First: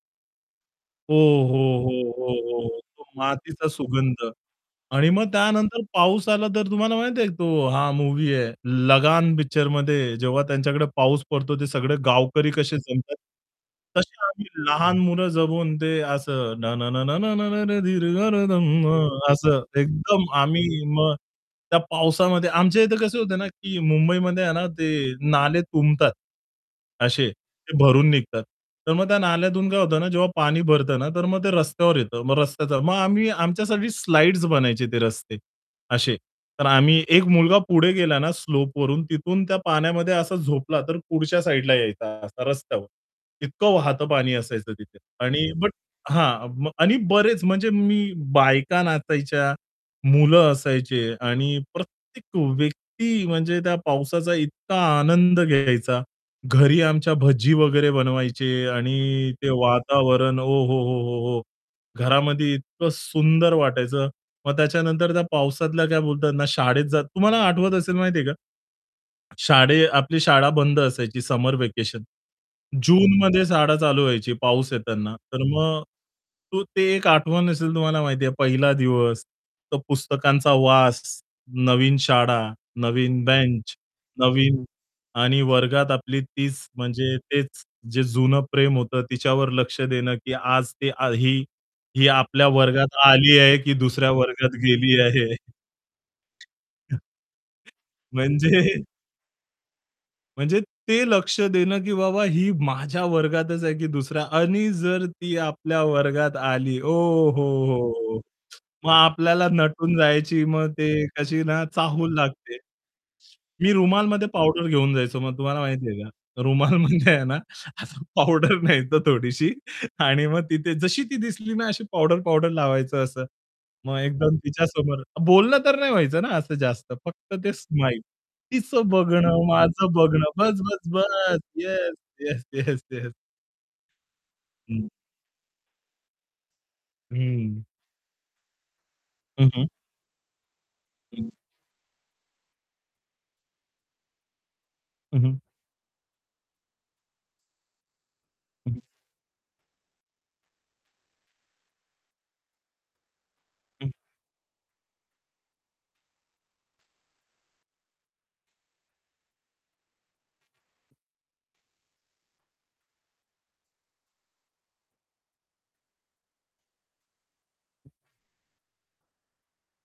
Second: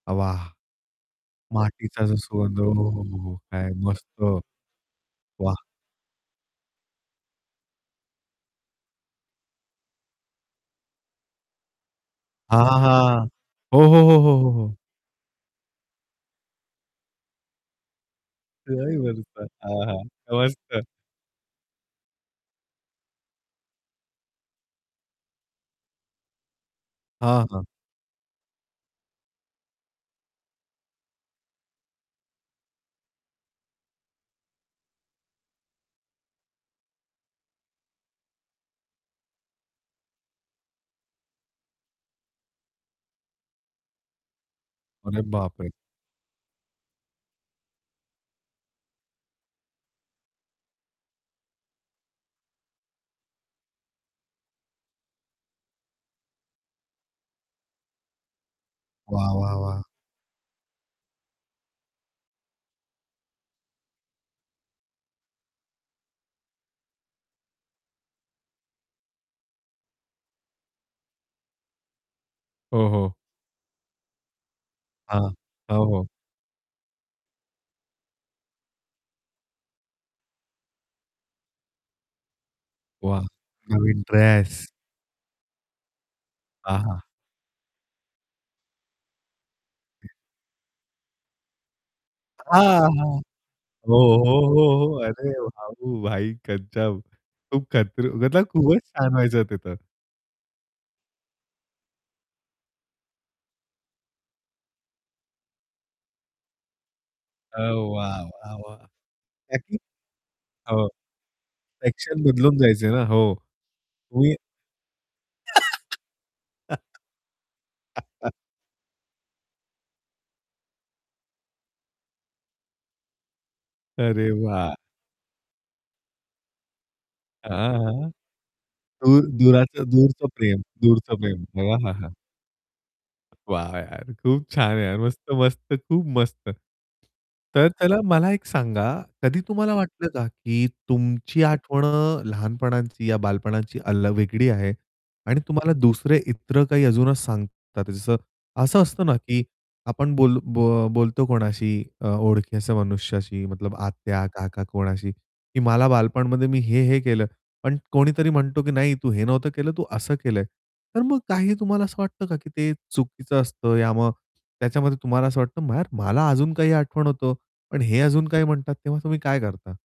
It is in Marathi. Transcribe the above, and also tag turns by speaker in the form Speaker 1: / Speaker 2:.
Speaker 1: वाह!
Speaker 2: हो, हो,
Speaker 1: मातीचा
Speaker 2: हो,
Speaker 1: सुगंध
Speaker 2: हो,
Speaker 1: ओ,
Speaker 2: हो.
Speaker 1: हो हो,
Speaker 2: तो
Speaker 1: हो, हो.
Speaker 2: मातीचा
Speaker 1: काय मस्त.
Speaker 2: सुगंध आणि मग
Speaker 1: वाह!
Speaker 2: त्यानंतर पाऊस आला तर तुम्हाला माहिती आहे, तो हा मूव्ही आहे लगान पिक्चरमध्ये जेव्हा त्यांच्याकडे पाऊस पडतो ते सगळे गावकरी कसे
Speaker 1: वाहां,
Speaker 2: जमतात.
Speaker 1: हां. हो, हो, हो,
Speaker 2: तश्या आम्ही
Speaker 1: हो, हो.
Speaker 2: लहान मुलं जमून ते असं न न न न न न न अरे धीर आ धम्मा
Speaker 1: [unintelligible]
Speaker 2: असं
Speaker 1: हां, हां.
Speaker 2: एकदम आम्ही
Speaker 1: मस्त.
Speaker 2: मग त्या पावसामध्ये आमच्या इथे कसं होत ना, की मुंबईमध्ये आहे ना ते नाले तुंबतात. असे
Speaker 1: हां, हां.
Speaker 2: ते भरून निघतात. तर मग त्या नाल्यातून काय होतं ना, जेव्हा पाणी भरत ना, तर मग ते रस्त्यावर येतं. मग रस्त्याचा मग आम्ही आमच्यासाठी स्लाइड्स बनायचे ते रस्ते अशे तर आम्ही एक मुलगा पुढे गेला ना, स्लोप वरून तिथून त्या पाण्यामध्ये असा झोपला तर पुढच्या साइडला यायचा असा रस्त्यावर. इतकं वाहतं पाणी असायचं तिथे
Speaker 1: अरे
Speaker 2: आणि
Speaker 1: बाप
Speaker 2: बट
Speaker 1: रे!
Speaker 2: हां. आणि बरेच म्हणजे मी, बायका नाचायच्या, मुलं असायचे आणि प्रत्येक व्यक्ती म्हणजे त्या पावसाचा इतका आनंद घ्यायचा. घरी आमच्या भज्जी वगैरे बनवायचे आणि
Speaker 1: वाह,
Speaker 2: ते
Speaker 1: वाह, वाह!
Speaker 2: वातावरण ओहोहोहोहो! घरामध्ये इतकं सुंदर वाटायचं. मग त्याच्यानंतर त्या पावसातल्या काय बोलतात ना शाळेत जात तुम्हाला आठवत असेल माहितीये का? शाळे आपली शाळा बंद असायची समर व्हॅकेशन
Speaker 1: हो, हो.
Speaker 2: जूनमध्ये शाळा चालू व्हायची पाऊस येताना,
Speaker 1: हां,
Speaker 2: तर मग
Speaker 1: हो, हो.
Speaker 2: तो ते एक आठवण असेल तुम्हाला माहिती आहे पहिला दिवस तर पुस्तकांचा वास, नवीन शाळा, नवीन
Speaker 1: वाह!
Speaker 2: बेंच
Speaker 1: नवीन
Speaker 2: नवीन
Speaker 1: ड्रेस.
Speaker 2: आणि वर्गात आपली तीच
Speaker 1: हां, हां.
Speaker 2: म्हणजे तेच जे जुनं प्रेम होतं तिच्यावर लक्ष देणं, की आज ते ही ही आपल्या
Speaker 1: हां,
Speaker 2: वर्गात
Speaker 1: हां.
Speaker 2: आली आहे की
Speaker 1: हो,
Speaker 2: दुसऱ्या
Speaker 1: हो,
Speaker 2: वर्गात
Speaker 1: हो.
Speaker 2: गेली आहे.
Speaker 1: अरे [unintelligible] भाई गजब, खूप खात्र मतलब खूपच
Speaker 2: म्हणजे
Speaker 1: छान व्हायचं ते तर.
Speaker 2: म्हणजे ते लक्ष देणं, की बाबा ही माझ्या वर्गातच आहे, की दुसरया आणि जर ती आपल्या वर्गात आली
Speaker 1: अ,
Speaker 2: ओहोहोहो!
Speaker 1: वाह, वाह, वाह!
Speaker 2: मग आपल्याला
Speaker 1: [unintelligible]
Speaker 2: नटून जायची मग ते
Speaker 1: हो.
Speaker 2: कशी ना चाहूल
Speaker 1: ॲक्शन
Speaker 2: लागते.
Speaker 1: बदलून जायच ना, हो.
Speaker 2: मी रुमालमध्ये
Speaker 1: मी
Speaker 2: पावडर घेऊन जायचो मग तुम्हाला माहिती आहे का. रुमालमध्ये आहे ना, असं पावडर न्यायचा थोडीशी आणि मग तिथे जशी ती दिसली ना अशी पावडर-पावडर लावायचं असं मग
Speaker 1: अरे
Speaker 2: एकदम
Speaker 1: वाह!
Speaker 2: तिच्यासमोर बोलणं तर नाही व्हायचं ना असं जास्त फक्त ते
Speaker 1: हां
Speaker 2: स्माईल.
Speaker 1: हां.
Speaker 2: तिचं
Speaker 1: दूर
Speaker 2: बघणं,
Speaker 1: दुराच
Speaker 2: माझं बघणं
Speaker 1: दूरचं
Speaker 2: बस,
Speaker 1: प्रेम
Speaker 2: बस,
Speaker 1: दूरचं
Speaker 2: बस.
Speaker 1: प्रेम
Speaker 2: येस,
Speaker 1: अहाहा!
Speaker 2: Yes, yes, yes.
Speaker 1: वाह, यार! खूप छान आहे
Speaker 2: हं.
Speaker 1: यार मस्त-मस्त, खूप मस्त.
Speaker 2: हं.
Speaker 1: तर त्याला मला एक सांगा कधी
Speaker 2: हं, हं.
Speaker 1: तुम्हाला वाटलं का, की
Speaker 2: हं.
Speaker 1: तुमची आठवण अ, लहानपणाची या बालपणाची अल्ल वेगळी आहे.
Speaker 2: हं, हं.
Speaker 1: आणि तुम्हाला दुसरे इतर काही अजूनच सांगतात जसं,
Speaker 2: हं.
Speaker 1: असं असतं ना, की आपण बोल्लो बो बोलतो कोणाशी अ, ओळखी असं मनुष्याशी मतलब
Speaker 2: हं.
Speaker 1: आत्या, काका कोणाशी, की मला बालपणमध्ये मी हे, हे केलं. पण कोणीतरी म्हणतो, की "नाही, तू हे नव्हतं केलं, तू असं केलंय." तर मग काही तुम्हाला असं वाटतं का, की ते चुकीचं असतं या मग त्याच्यामध्ये तुम्हाला असं वाटतं मार मला अजून काही आठवण होतं पण हे अजून काही म्हणतात तेव्हा तुम्ही काय करता?